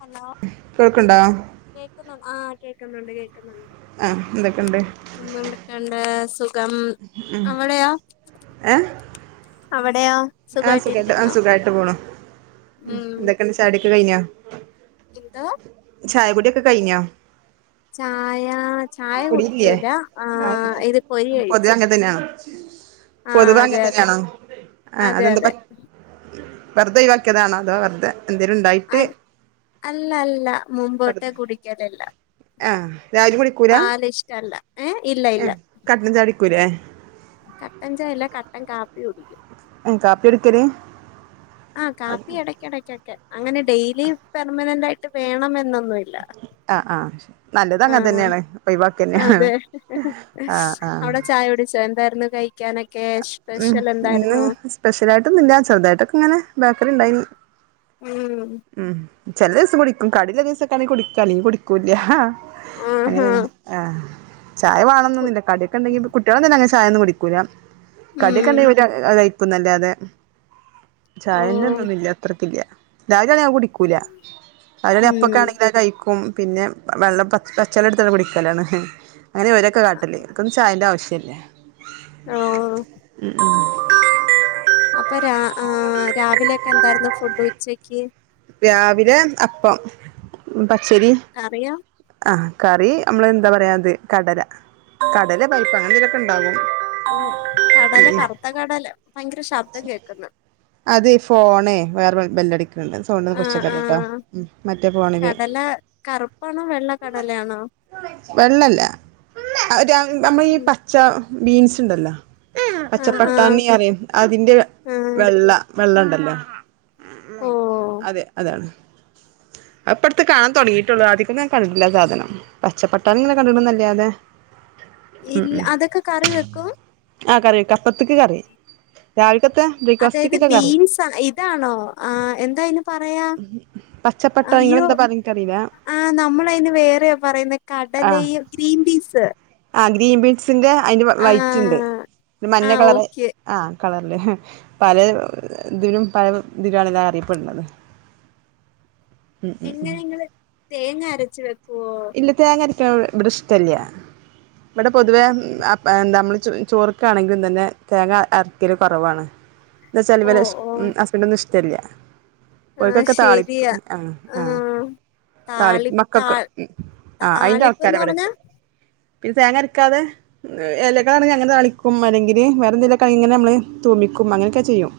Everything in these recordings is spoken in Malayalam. ഹലോ കേൾക്ക്ണ്ടോ കേൾക്കുന്നു ആഹ് കേൾക്കുന്നുണ്ട് കേൾക്കുന്നുണ്ട് ആഹ്, എന്തൊക്കെയുണ്ട് [unintelligible] സുഖം അവിടെയോ അവിടെയോ ആഹ്. സുഖായിട്ടു, ആ.. സുഖമായിട്ടിരിക്കുന്നോ സുഖായിട്ടുപോണു. എന്തൊക്കെയുണ്ട് ചായകുടി ഒക്കെ കഴിഞ്ഞോ എന്താ ചായകുടിയൊക്കെ കഴിഞ്ഞോ? ചായാ കുടിയില്ലേ ചായകുടിക്കൂല, ആഹ് അതെന്താ ഇത് പൊതുവെ പൊരികഴിച്ചു. അങ്ങനെ തന്നെയാണോ ആഹ്. പൊതുവെ അങ്ങനെ അതെയതെ തന്നെയാണോ ആ അതെന്താ പ അതെയതെ.. വെറുതെ ഒഴിവാക്കിയതാണോ, അതോ വെറുതേ എന്തേലുണ്ടായി അൽ അല്ല അല്ല, മുമ്പു തൊട്ടേ കുടിക്കല് ല്ല. ആഹ് രാവിലിം കുടി പാലിഷ്ട അല്ല, ഏഹ്? ഇല്ലയില്ല. കട്ടൻചാടിക്കൂലേ? കട്ടൻചായയല്ല, കട്ടൻ കാപ്പി കുടിക്കും ഉം. കാപ്പിയാ കുടിക്കല്? ആഹ് കാപ്പി യെടക്കിടയ്ക്കൊക്കെ അങ്ങനെ ഡെയിലി പെർമനെന്റായിട്ടു വേണം എന്നൊന്നു ഇല്ല. അഹ്. അഹ്. നല്ലതങ്ങൻ തന്നേണ് ഒഴിവാക്കന്നേണ്, അതെ ആഹ്. ആഹ് സെ എന്തായിരുന്നു കഴിക്കാനൊക്കെ? ഉം. സ്പെഷ്യൽ ഇന്നു എന്തായിരുന്നു സ്പെഷ്യലായിട്ടൊന്നു ഇല്ല. ചെറുതായിട്ടൊക്കെ യിങ്ങനെ ബേക്കറിയുണ്ടായിന്നു. ഉം. ഉം. ചെലദിവസം കുടിക്കും കടിള്ള ദിവസൊക്കാണെങ്കി കുടിക്കാ അല്ലെങ്കി കുടിക്കൂല്ലാ. ആഹാ അങ്ങനെയാന്ന് ആഹ്. ചായ ഫു വാണംന്നൊന്നുല്ല. കടിയൊക്കെണ്ടെങ്കി കുട്ടിയേളും തന്നെ അങ്ങനെ ചായൊന്നും കുടിക്കൂല. ഉം കടിയൊക്കെണ്ടെങ്കി പിന്നെ അതു കഴിക്കുംന്നല്ലാതെ ഓ ചായന്റെ തൊന്നും ഇല്ല അത്രയ്ക്കില്ല. രാവിലേണെ ഞാൻ കുടിക്കൂല, രാവിലെ അപ്പ ഉം ഒക്കെണെങ്കി അതുകഴിക്കും. പിന്നെ. വെള്ളം പ പച്ചളളം എടുത്താണ്ട് കുടിക്കലാണ്, അങ്ങനെ ഇവരൊക്കെ കാട്ടല് അവർക്കൊന്നും ചായേന്റാവശ്യല്ല ഓഹ് ഉം.. അപ്പൊ, രാ ആഹ് രാവിലെയൊക്കെയെന്തായിരുന്നു ഫുഡ് ഉച്ചക്ക്? രാവിലെ അപ്പം, പച്ചരി കറിയോ? ആഹ്. കറി നമ്മളെ എന്താ പറയാ. ഇത് കടല. കടലെ പരിപ്പൊ അങ്ങനെന്തെങ്കിലൊക്കെണ്ടാവും. ഓഹ് കടല കറുത്തകടല ഭയങ്കര ശബ്ദം കേൾക്കുന്നു. അതേ യീ ഫോണേ വേറെ ബെല്ലടിക്കുന്നുണ്ട്. സൗണ്ടാന്നു ആ കുറച്ചു ആ വെക്കട്ടേ ട്ടോ. മറ്റേ ഫോണിലെ കടല കറുപ്പാണോ വെള്ളക്കടലയാണോ? വെള്ളല്ല, ഒ രം നമ്മളീ ഉം പച്ച, ബീൻസുണ്ടല്ലോ. ആ ആ പച്ചപ്പട്ടാണി അറിം അതിന്റെ ആ വെള്ള വെള്ളണ്ടല്ലോ. ഓ അതെ അതാണ്. അതിപ്പട്ത്ത് കാണാൻ തൊട്ങ്ങീട്ടുള്ളൂ, അധികം ഞാൻ കണ്ടിട്ടില്ല ആ സാധനം. പച്ചപ്പട്ടാണിയിങ്ങനെ കണ്ടിണ്ന്നല്ലാതെ. ഇൽ അതൊക്കെക റി വെക്കും? ആഹ് കറി വെക്കാ അപ്പത്ത്ക്ക് കറി. രാവിൽക്കത്തെ അതായത് ബീൻസ് ആ ഇതാണോ ആഹ് എന്തായിനു പറയാ പച്ചപ്പട്ടാണി ഇങ്ങെളന്താ പറയാ ഇൻക്കറീ ആഹ് നമ്മളയ്ന് വേറെയാ പറയുന്നെ ആഹ് കടലയും ഗ്രീൻ പീസ് ആഹ് ഗ്രീൻ ബീൻസിന്റെ അയിന്റെ ആ വൈറ്റ് ണ്ട്. ആ മഞ്ഞ കളർ ഓക്കെ ആഹ് കളർല്. പല ഇതിലും പല ഇതിലാണല്ലോ അറിയപ്പെട്ണത്. എങ്ങനെ നിങ്ങള് തേങ്ങ അരച്ച് വെക്കൊ? ഇല്ല. തേങ്ങര്ക്ണ ബടെ ഇഷ്ടല്ല. ഇബടെ പൊതുവെ അ എന്താ നമ്മൾ ചൊ ചോറ്ക്കാണെങ്കിലും തന്നെ തേങ്ങ അരക്കൽ കൊറവാണ്. എത്തച്ചാല് ഓ ഇവലെ ഇഷ് ഓ ഹസ്ബെൻ്റിനൊന്നും ഇഷ്ടല്ല. ആ ഒൽക്കൊക്കെ താളിപ്പ് ശരിയാ അഹ് ആ ആഹ് താളിപ്പ് താളി താ മക്കൾക്ക് ആഹ് അയിന്റെ ആൾക്കാരാ താളിപ്പ്ന്ന് പറഞ്ഞാ ഇവടെല്ലത്. പിന്നെ തേങ്ങ അരക്കാതെ എലകളാണെങ്കി അങ്ങനെതാളിക്കും അല്ലെങ്കില് വെറെന്തേലും ഒക്കെ ഇങ്ങനെ നമ്മള് തൂമിക്കും അങ്ങനൊക്കെ ചെയ്യും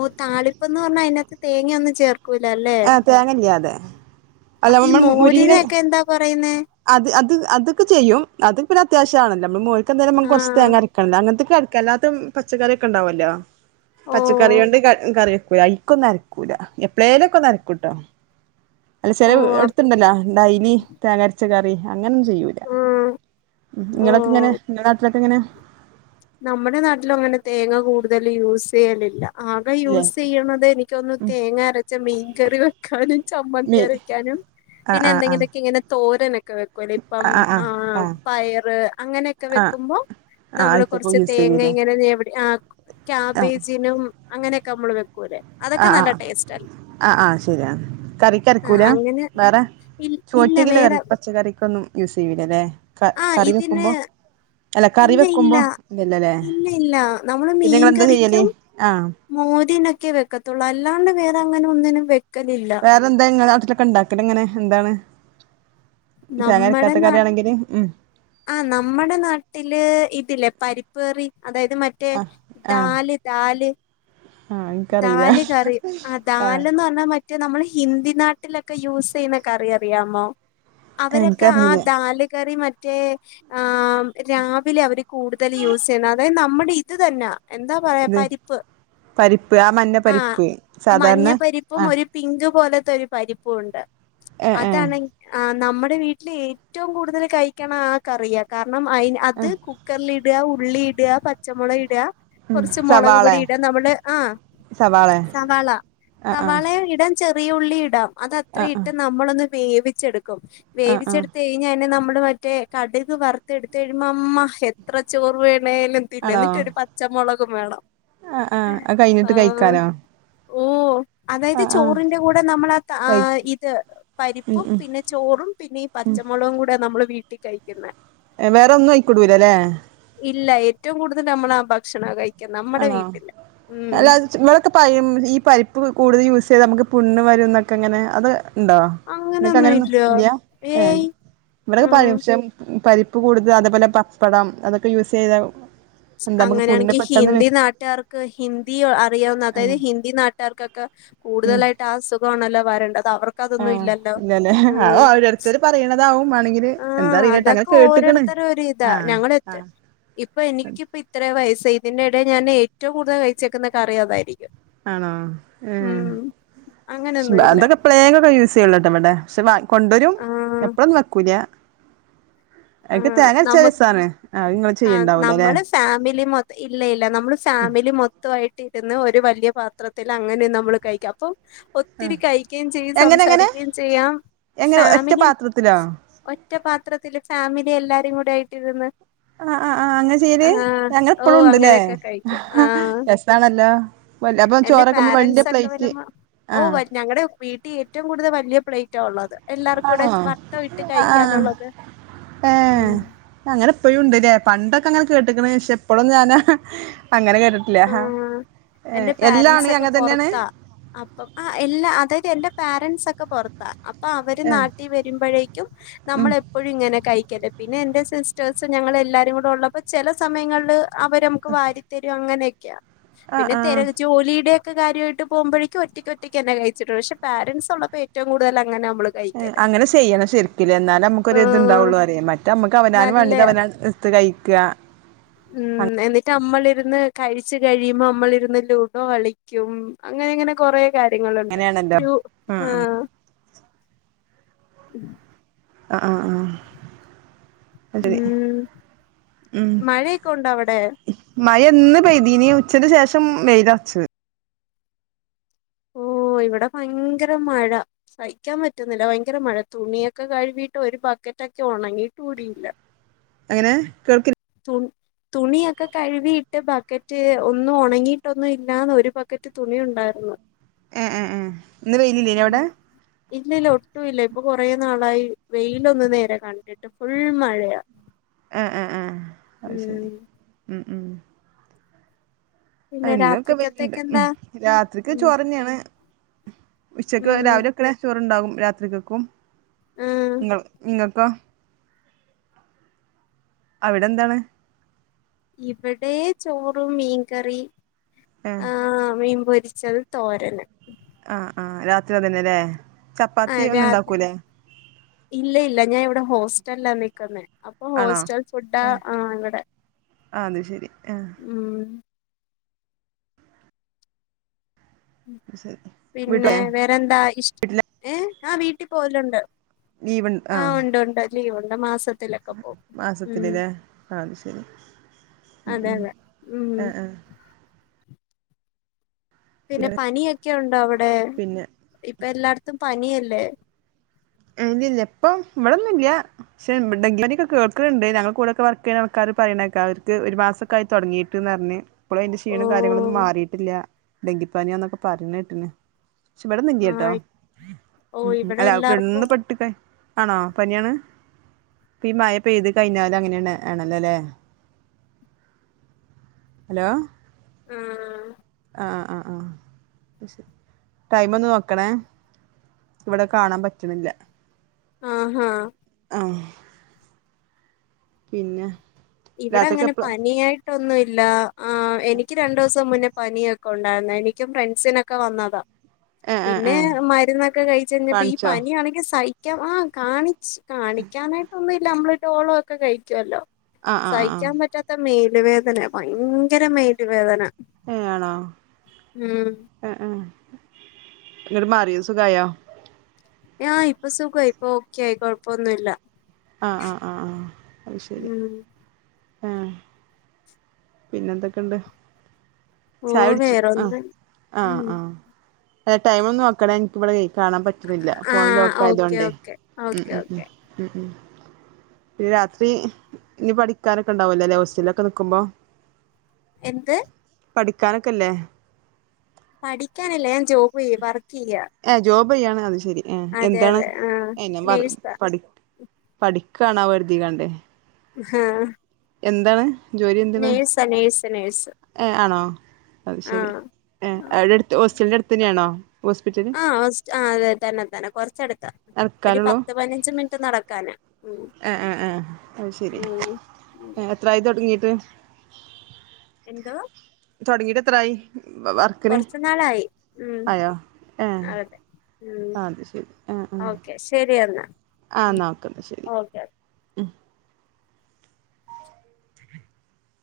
ഓ താളിപ്പെന്ന് പറഞ്ഞാ അയിനേത്ത് തേങ്ങയൊന്നും ചേർക്കൂലല്ലേ [unintelligible] അല്ല അപ്പ ഈ നമ്മൾ മുരിങ്ങ മോരിനെക്കെ എന്താ പറയുന്നെ അത് അത് അതൊക്കെ ചെയ്യും അത് പിന്നെ അത്യാവശ്രാണല്ല നമ്മള് മോര് ക്കെന്തായാലും ആ നമ്മക്ക് കൊറച്ച് തേങ്ങ അരക്കെണ്ടെ അങ്ങൻത്തെക്ക് അര് കെല്ലാത്തെം പച്ചക്കറി ഒക്കെണ്ടാവൊല്ലോ ഓ പച്ചക്കറിയോണ്ട് ക കറി വെക്കൂ ലെ അയിക്കൊന്നും അര ക്കൂല എപ്പളേലൊക്കെ ഒന്നരക്കുട്ടോ അല്ല ഓ ചെല വി അ എടുത്തണ്ടല്ലോ ഡൈലി തേങ്ങ അരച്ച കറി അങ്ങന ഒന്നും ചെയ്യൂല ആ ഇങ്ങളൊക്കെ ഓ എങ്ങനെ ഇങ്ങളെ നാട്ടിലൊക്കെ എങ്ങനെ നമ്മടെ നാട്ടിലും അങ്ങനെ തേങ്ങ കൂടുതല് യൂസ് ചെയ്യലില്ല ആകെ ഇല്ലേ യൂസ് ചെയ്യണത് എനിക്കോന്ന്ണ് തേങ്ങ അരച്ച മീൻകറി വെ ക്കാനും ചമ്മന്തി മീ അരയ്ക്കാനും ആ പിന്നെ ആ ആ എന്തെങ്കിലൊക്കെ ഇങ്ങനെ തോരനൊക്കെ വെ [unintelligible] ആ ആഹ് ആഹ് ആ ആഹ് പയറ് അങ്ങനെക്കെ ആഹ് വെക്കുമ്പോ ആഹ് നമ്മള് അയ്ത്തക്കൂ കൊറച്ച് യൂസ് തേങ്ങ ചെയ്യൂലേ ഇങ്ങനെ ഞ്ഞവടി ആ ആഹ് കാബേജിനും അങ്ങനെയൊക്കെ നമ്മള് വെക്കൂലെ അതൊക്കെ നല്ല ടേസ്റ്റാണ് ആ ആ ശരിയാന്ന് കറിക്കരക്കൂല അങ്ങനെ വേറെ ഇ ഇല്ല ചോറ്റ്കില്ലറി വേറെ പച്ചക്കറിക്കൊന്നും യൂസ് ചെയ്യൂലല്ലെക ആ കറി ഇതിന് വെക്കുമ്പോ അല്ല കറി ഇല്ല ഇല്ല വെക്കുമ്പോ ഇല്ലല്ലലെ ഇല്ല ഇല്ല നമ്മള് പിന്നെ ഇങ്ങളെന്താ ചെയ്യല് മീൻകറിക്കും ആഹ് മോരിനൊക്കെ വെക്കത്തുള്ളൂ അല്ലാണ്ട് വേറെങ്ങനെഒന്നിനും വെക്കലില്ല വേറെ എന്താ ഇങ്ങളെ നാട്ടിലൊക്കെ ഉണ്ടാക്കല് ഇങ്ങനെ എന്താണ് തേങ്ങ നമ്മടെ അരക്കാത്ത നാ കറിയാണെങ്കില് ഉം ആ നമ്മടെ നാട്ടില് ഇതില്ലേ പരിപ്പ് കറി അതായത് മ- റ്റേ ആഹ് ആഹ് ദാല് ദാല് ആഹ് ഇൻക്കറീല ദാല് കറി ആ ആഹ് ദാലെന്ന് പറഞ്ഞാ മറ്റ് മറ്റേ നമ്മള് ഹിന്ദി നാട്ടിലൊക്കെ യൂസ് ചെയ്യുന്ന കറി അറിയാമോ അവരൊക്കെ ആ ഇൻക്കറീല ദാല് കറി മറ്റേ ആം രാവിലെ അവര് കൂടുതല് യൂസ് ചെയ്യുന്നത് അതായത് നമ്മടെ ഇത് തന്നാ എന്താ പറയാ ഇത് പരിപ്പ് പരിപ്പ് ആ മഞ്ഞ ആഹ് പരിപ്പ് മഞ്ഞ സാധാരണ പരിപ്പും ആ ഒരു പിങ്ക് പോലത്തെ ഒരു പരിപ്പൂണ്ട് ഏ ഏ അതാണെങ്കി ആ നമ്മടെ വീട്ടില് ഏറ്റവും കൂടുതല് കഴിക്കണ ആ കറിയാ കാരണം അയി ആ അത് കുക്കറില് ഇട് ഉള്ളിയിടാ പച്ചമുളകിട കൊറച്ച് മൊളക് സവാളെ പൊടി ഇടുക നമ്മടെ ആ സവാളെ സവാള ആ ആ സവാളേം ഇട് ചെറിയ ഉള്ളി ഇടാം ആ അതത്ത്രയും ആ ഇട്ട് നമ്മളൊന്ന് വേവിച്ചെടുക്കും ആ ആ വേവിച്ചെടുത്തെ ഇനി ഞ്ഞാന് നമ്മള് മറ്റേ കടുക് വറുത്ത് എടുത്ത് കഴിയുമ്പോ അമ്മ എത്ര ചോറ് വേണേലും തിന്ന ആണോ എന്നിട്ടൊരു പച്ചമുളകും വേണം ആ ആ അത് കഴിഞ്ഞിട്ട് ആഹ് കഴിക്കാനോ ഓ അതായത് ചോറിന്റെ കൂടെ നമ്മളാ താ ആ കഴി ഇത് ഉം പരിപ്പും ഉം പിന്നെ ചോറും പിന്നെ ഈ പച്ച മൊളകും കൂടെയാ നമ്മള് വീട്ടി കഴിക്കുന്നെ എ വേറെ ഒന്നും അയിക്കിടൂല ലെ ഇല്ല ഏറ്റവും കൂടുതൽ നമ്മളാ ഭക്ഷണാ കഴിക്കാ നമ്മടെ ആണോ വീട്ടില് ഉം അല്ല [unintelligible] ഈ പരിപ്പ് കൂടുതൽ യൂസ് ചെയ്താൽ നമക്ക് പുണ്ണ് വരുംന്നൊക്കെ ഇങ്ങനെ അത് ഇണ്ടോ ഇങ്ങക്ക് അങ്ങനൊന്നും ഇല്ല്യ ഏഹ് ഏയ് ഇവിടെക്കെ ഉം പറയും പക്ഷെ പരിപ്പ് കൂടുത അതേപോലെ പപ്പടം അതൊക്കെ യൂസ് ചെയ്താ അങ്ങനേണെങ്കി ഹിന്ദി നാട്ടാർക്ക് ഹിന്ദി അറിയോന്ന് ആ അതായത് ഹിന്ദി നാട്ട്കാർക്കൊക്കെ കൂടുതലാ ആ അസുഖാണല്ലോ വരണ്ടത് അവർ ആഹ് ഇല്ല്യ ലെ അത് ഓരോരുത്തര് പറീണതാവും വാണെങ്കി അത് ആ എന്താ അറീലട്ട അങ്ങനെ അതൊക്കെ കേട്ട്ക്ക്ണ് ആ ആ ഇപ്പ എനിക്കിപ്പ ഇത്രേ വയസ്സായി ഇതിന്റെ എടേൽ ഞാൻ ഏറ്റവും കൂടുതൽ കഴിച്ചേക്ക്ന്ന കറി അതായിരിക്കും ആണോ ഏഹ് ഉം അങ്ങനൊന്നുല്ല അതൊക്കെ എപ്പളെലും യൂസിചെയ്യള്ളുട്ടെ ഇവിടെ പക്ഷെ വാങ്‌ കൊണ്ടുവരും ആഹ് എപ്പളൊന്നും വെക്കൂല അയ്ക്ക് ആഹ് തേങ്ങരച്ച നമു രസാണ് ആ ഇങ്ങൾ ആഹ് ചെയ്യണ്ടാവൂലല്ലെ നമ്മള് ഫാമിലി മൊ ഇല്ല ഇല്ല നമ്മള് ഫാമിലി മൊത്വാ ആയിട്ട് ഇരുന്ന് ഒരു വല്യ പാത്രത്തിൽ അങ്ങനെ നമ്മള് കഴിക്ക അപ്പൊ ഒത്തിരി കഴിക്കേം ചെയ്യ എങ്ങനെ എങ്ങനെ സംസാരിക്കേം ചെയ്യാ എങ്ങനെ ഒറ്റ ഫാമിലി പാത്രത്തിലോ ഒറ്റപാത്രത്തില് ഫാമിലി എല്ലാരും കൂടെ ആയിട്ടിരുന്ന് ആഹ് ആഹ് ആഹ് അങ്ങനെ ചെയ്ല് ആഹ് അങ്ങനെ ഇപ്പഴും ഓഹ് ഉണ്ട്ല്ലേ അങ്ങനെയൊക്കെ കഴിക്കും ആഹ് രസാണല്ലോ വല്ല അപ്പൊ എന്റെ ചോറൊക്കമ്പോ വല്യ പ്ലേറ്റ് ആഹ് ഞങ്ങളടെ വീട്ടിൽ ഏറ്റവും കൂടുതൽ വല്യ പ്ലേറ്റ് ഉള്ളത് എല്ലാർക്കും കൂടെ വട്ട ഇട്ട് കഴിക്കാനുള്ളത് ഏഹ് ഉം അങ്ങനെ ഇപ്പഴും ഇണ്ട്ല്ലേ പണ്ടൊക്കെ ഇങ്ങനെ കേട്ട്കണ് പക്ഷേ ഇപ്പോഴും ഞാനാ അങ്ങനെ കേട്ടിട്ടില്ല ഹ ആഹ് ഏഹ് എന്റെ എല്ലാണ പാരൻസ് ഒക്കെ അങ്ങനെ തന്നെണ് പൊറത്താ അപ്പം ആ ഇല്ലാ അതായത് എന്റെ പാരന്റ്സൊക്കെ പുറത്താ അപ്പൊ അവര് ഏ നാട്ടിൽ വരുമ്പോഴേക്കും ഉം നമ്മള് എപ്പോഴും ഇങ്ങനെ കഴിക്കല് പിന്നെ എന്റെ സിസ്റ്റേഴ്സ് ഞങ്ങള് എല്ലാരും കൂടെ ഉള്ളപ്പോ ചില സമയങ്ങളില് അവര് നമ്മക്ക് വാരിത്തരും അങ്ങനെയൊക്കെയാ ആ പിന്നെ തിര ആ ജോലിയുടെ കാര്യമായിട്ട് പോകുമ്പോഴേക്കും ഒറ്റക്ക് ഒറ്റക്കെന്നെ കഴിച്ചിട്ടുള്ള് പക്ഷേ പാരൻസുള്ളപ്പോ ഏറ്റവും കൂടുതൽ അങ്ങനെ നമ്മ എ അങ്ങനെ ചെയ്യണം ശരിക്കിലെ എന്നാലെ ആഹ് നമ്മക്കൊരിത്ണ്ടാവുള്ളു റെയ് മറ്റേ നമ്മക്ക് അവനാന് നല്ല വേണ്ടത് അവനാന് ഇട്ത് ഇട്ത്ത് കഴിക്കാ ഉം എന്നിട്ട് നമ്മളിരുന്ന് കഴിച്ച് കഴിയുമ്പോ നമ്മളിരുന്ന് ലൂഡോ കളിക്കും അങ്ങനങ്ങനെ കൊറെ കാര്യങ്ങളുണ്ട് അങ്ങനെയാണല്ലോ ആ ആഹ് ആഹ് ആഹ് ആഹ് ഉം [unintelligible] ഉം മഴയൊക്കെ ഉണ്ടോ അവിടെ മയൊന്ന് പെയ്തിനി ഉച്ചക്ക് ശേഷം വെയ്ലറ്ച്ച് ഓഹ് ഇവിടെ ഭയങ്കരം മഴ സഹിക്കാൻ പറ്റുന്നില്ല ഭയങ്കരം മഴ തുണിയൊക്കെ കഴുകിട്ട് ഒരു ബക്കറ്റ് ഒക്കെ ഉണങ്ങിട്ട് കൂടിയില്ല ! ! ! ! എങ്ങനെ കേൾക്ക് തൊ തുണിയൊക്കെ കഴുകിട്ട് ബക്കറ്റ് ഒന്നും ഉണങ്ങിട്ടൊന്നും ഇല്ലാന്ന് ഒരു ബക്കറ്റ് തുണി ഉണ്ടായിരുന്നു ഏഹ് ഏഹ് ഇന്ന് വെയിലില്ലേ അവിടെ ഇല്ലല്ല ഒട്ടും ഇല്ല ഇപ്പൊ കൊറെ നാളായി വെയിലൊന്ന് നേരെ കണ്ടിട്ട് ഫുൾ മഴയാ ആഹ് ആഹ് ആഹ് അത് ശരി ഉം ഉം ഉം പിന്നെ ഇന്നൊക്കെ വെയ്ലിണ്ട് രാത്രിക്കത്തേക്ക് എന്താ രാത്രിക്ക് ഉം ചോറെന്നെണ് ഉച്ചക്ക് ഉം രാവിലെ വെക്ക്ണെ ചോറ് ഉണ്ടാകും രാത്രിക്കക്കും ആഹ് നിങ്ങൾ ഇങ്ങക്കൊ അവിടെ എന്താണ് ഇവടെ ചോറും മീൻകറി ആ ആഹ് മീൻ പൊരിച്ചയ് തോരന് ആഹ് ആഹ് രാത്രി അതെന്നെല്ലേ ആഹ് രാത്രി ഇല്ല ഇല്ല ഞാൻ ഇവടെ ഹോസ്റ്റലിലാ നിക്കുന്നേ ഇപ്പൊ ആണോ ഹോസ്റ്റൽ ഫുഡ് ഏഹ് ആഹ് ഇവിടെ ആഹ് അത് ശരി ആഹ് ഉം ശരി പിന്നെ വീട്ടിലെ വേറെന്താ ഇഷ് വീട്ടിലെ ഏഹ് ആഹ് വീട്ടിപ്പോവലുണ്ട്. ആഹ് ഉണ്ട് ഉണ്ട് ലീവുണ്ട് മാസത്തി ത്തിലൊക്കെ പോകും ഉം മാസത്തിലല്ലേ ആഹ് അത് ശരി അതെ അതെ ഉം ആഹ് ആഹ് പിന്നെ പനിയൊക്കെ ഉണ്ടോ അവടെ പിന്നെ ഇപ്പം എല്ലായിടത്തും പനിയല്ലേ ഇല്ല ഇല്ല ഇപ്പം ഇവിടൊന്നും ഇല്ല പക്ഷെ ഡെങ്കിപ്പനിക്കെ കേൾക്ക്ണ്ട് ഞങ്ങളെ കൂടെ ഒക്കെ വർക്ക് ചെയ്യണാ ആൾക്കാര് പറയണകേക്ക അവർക്ക് ഒരു മാസ ക്കായി തൊടങ്ങിട്ട്ന്നറഞ്ഞ്. ഇപ്പളും അയിന്റെ ക്ഷീണം കാര്യങ്ങളൊന്നും ഓഹ് മാറീട്ടില്ല ഡെങ്കിപ്പനിയാന്നൊക്കെ പറഞ്ഞേട്ടിന്. പക്ഷേ ഇവിടൊന്നില്ലട്ടോ ആഹ് ഉം ഓഹ് ഉം ഇവിടെ എല്ലാർക്കും അല്ലപ്പെന്ന് പെട്ട്കാ ആണോ പനിയാണ്. ഇപ്പ ഈ മഴ പെയ്ത് കഴിഞ്ഞാലങ്ങനെണ് ണല്ലോല്ലേ? ഹലോ ആഹ് ആഹ് ആഹ് ആഹ് ആഹ് ടൈമൊന്ന് നോക്കണേ ഇവടെ കാണാൻ പറ്റണില്ല. ആഹ് ആഹ് പിന്നെ? ഇവിടെ രാത്രിക്ക് അങ്ങനെ എപ്പളാ പനിയായിട്ടൊന്നുല്ല ആഹ് എനിക്ക് രണ്ടൂസം മുന്നേ പനിയൊക്കെ ഉണ്ടായിരുന്ന് എനിക്കും ഫ്രണ്ട്സിനൊക്കെ വന്നതാ. ഏഹ് ഏഹ് പിന്നെ ഏഹ് മരുന്നൊക്കെ കഴിച്ചഴിഞ്ഞപ്പ ഈ കാണിച്ചോ പനിയാണെങ്കി സഹിക്കാം ആഹ് കാണി കാണിക്കാനായിട്ടൊന്നുല്ല നമ്മള് ഡോളോ ഒക്കെ കഴിക്കുവല്ലോ. ആഹ് ആഹ് ആഹ് സഹിക്കാൻ പറ്റാത്ത മേല് വേദന ഭയങ്കര മേല് വേദന. ഏഹ് ആണോ ഉം ആഹ് ആഹ് എന്നിട്ട് മാറിയോ സുഖായോ? ആഹ് ഇപ്പൊ സുഖായി ഇപ്പൊ ഓക്കെയി കൊഴപ്പൊന്നുല്ല. ആഹ് ആഹ് ആഹ് ആഹ് അത് ശരി ഉം ആഹ് പിന്നെന്തൊക്കെണ്ട് ഓ ചായ കുടിച്ചു ആഹ് വേറൊന്നും ഉം ആഹ് ആഹ് അതെ ടൈമൊന്ന് നോക്കണെ എനിക്കിവടെയ് കാണാൻ പറ്റ്ണില്ല ആ ഫോൺ ഓക്കെ ലോക്കായതോണ്ടേയ് ഓക്കെ ഉം ഓക്കെ ഉം ഉം. ഓക്കെ ഉം ഉം പിന്നെ രാത്രി ഇനി പഠിക്കാനൊക്കെ ഉണ്ടാവല്ലോല്ലേ ഹോസ്റ്റലിലൊക്കെ നിക്കുമ്പോ? എന്ത്? പഠിക്കാനൊക്കെല്ലേ? പഠിക്കാനല്ല ഞാൻ ജോബിയ്യ വർക്കിയ്യ. ഏഹ് ജോബ് ചെയ്യാണ് അത് ശെരി ആഹ് എന്താണ് അതെ ആ ഞാൻ പറ നേഴ്സാ പഠി പഠിക്കണോ കരുതിങ്ങാണ്ടേ ആഹ് എന്താണ് ജോലി എന്താണ്? ത നഴ്സ് നഴ്സ് ഏഹ് ആണോ അത് ശരി ഏടെ അടുത്ത് ഹോസ്റ്റലിന്റെ അടുത്തെന്നെണോ? ആഹ് ഹോസ്റ്റ ആഹ് അതെ തന്നെ തന്നെ കൊറച്ചടുത്താ. ഒരു നടക്കാനുള്ളൂ പത്ത് പതിനഞ്ച് മിനിറ്റ് നടക്കാന് ഉം. ആഹ് ആഹ് ആഹ് അത് ശരി ഉം ഉം. എത്രായത് തൊടങ്ങീട്ട്? എന്തോ? തുടങ്ങിട്ട് എത്രായി വർക്കിന് കൊറച്ചു നാളായി ഉം ആയോ ഏ അതെ ഉം ആഹ് അത് ശരി ആഹ് ആഹ് ഓക്കെ ശരി എന്നാ ആ ഉം നോക്കുന്ന ശരി. ഓക്കെ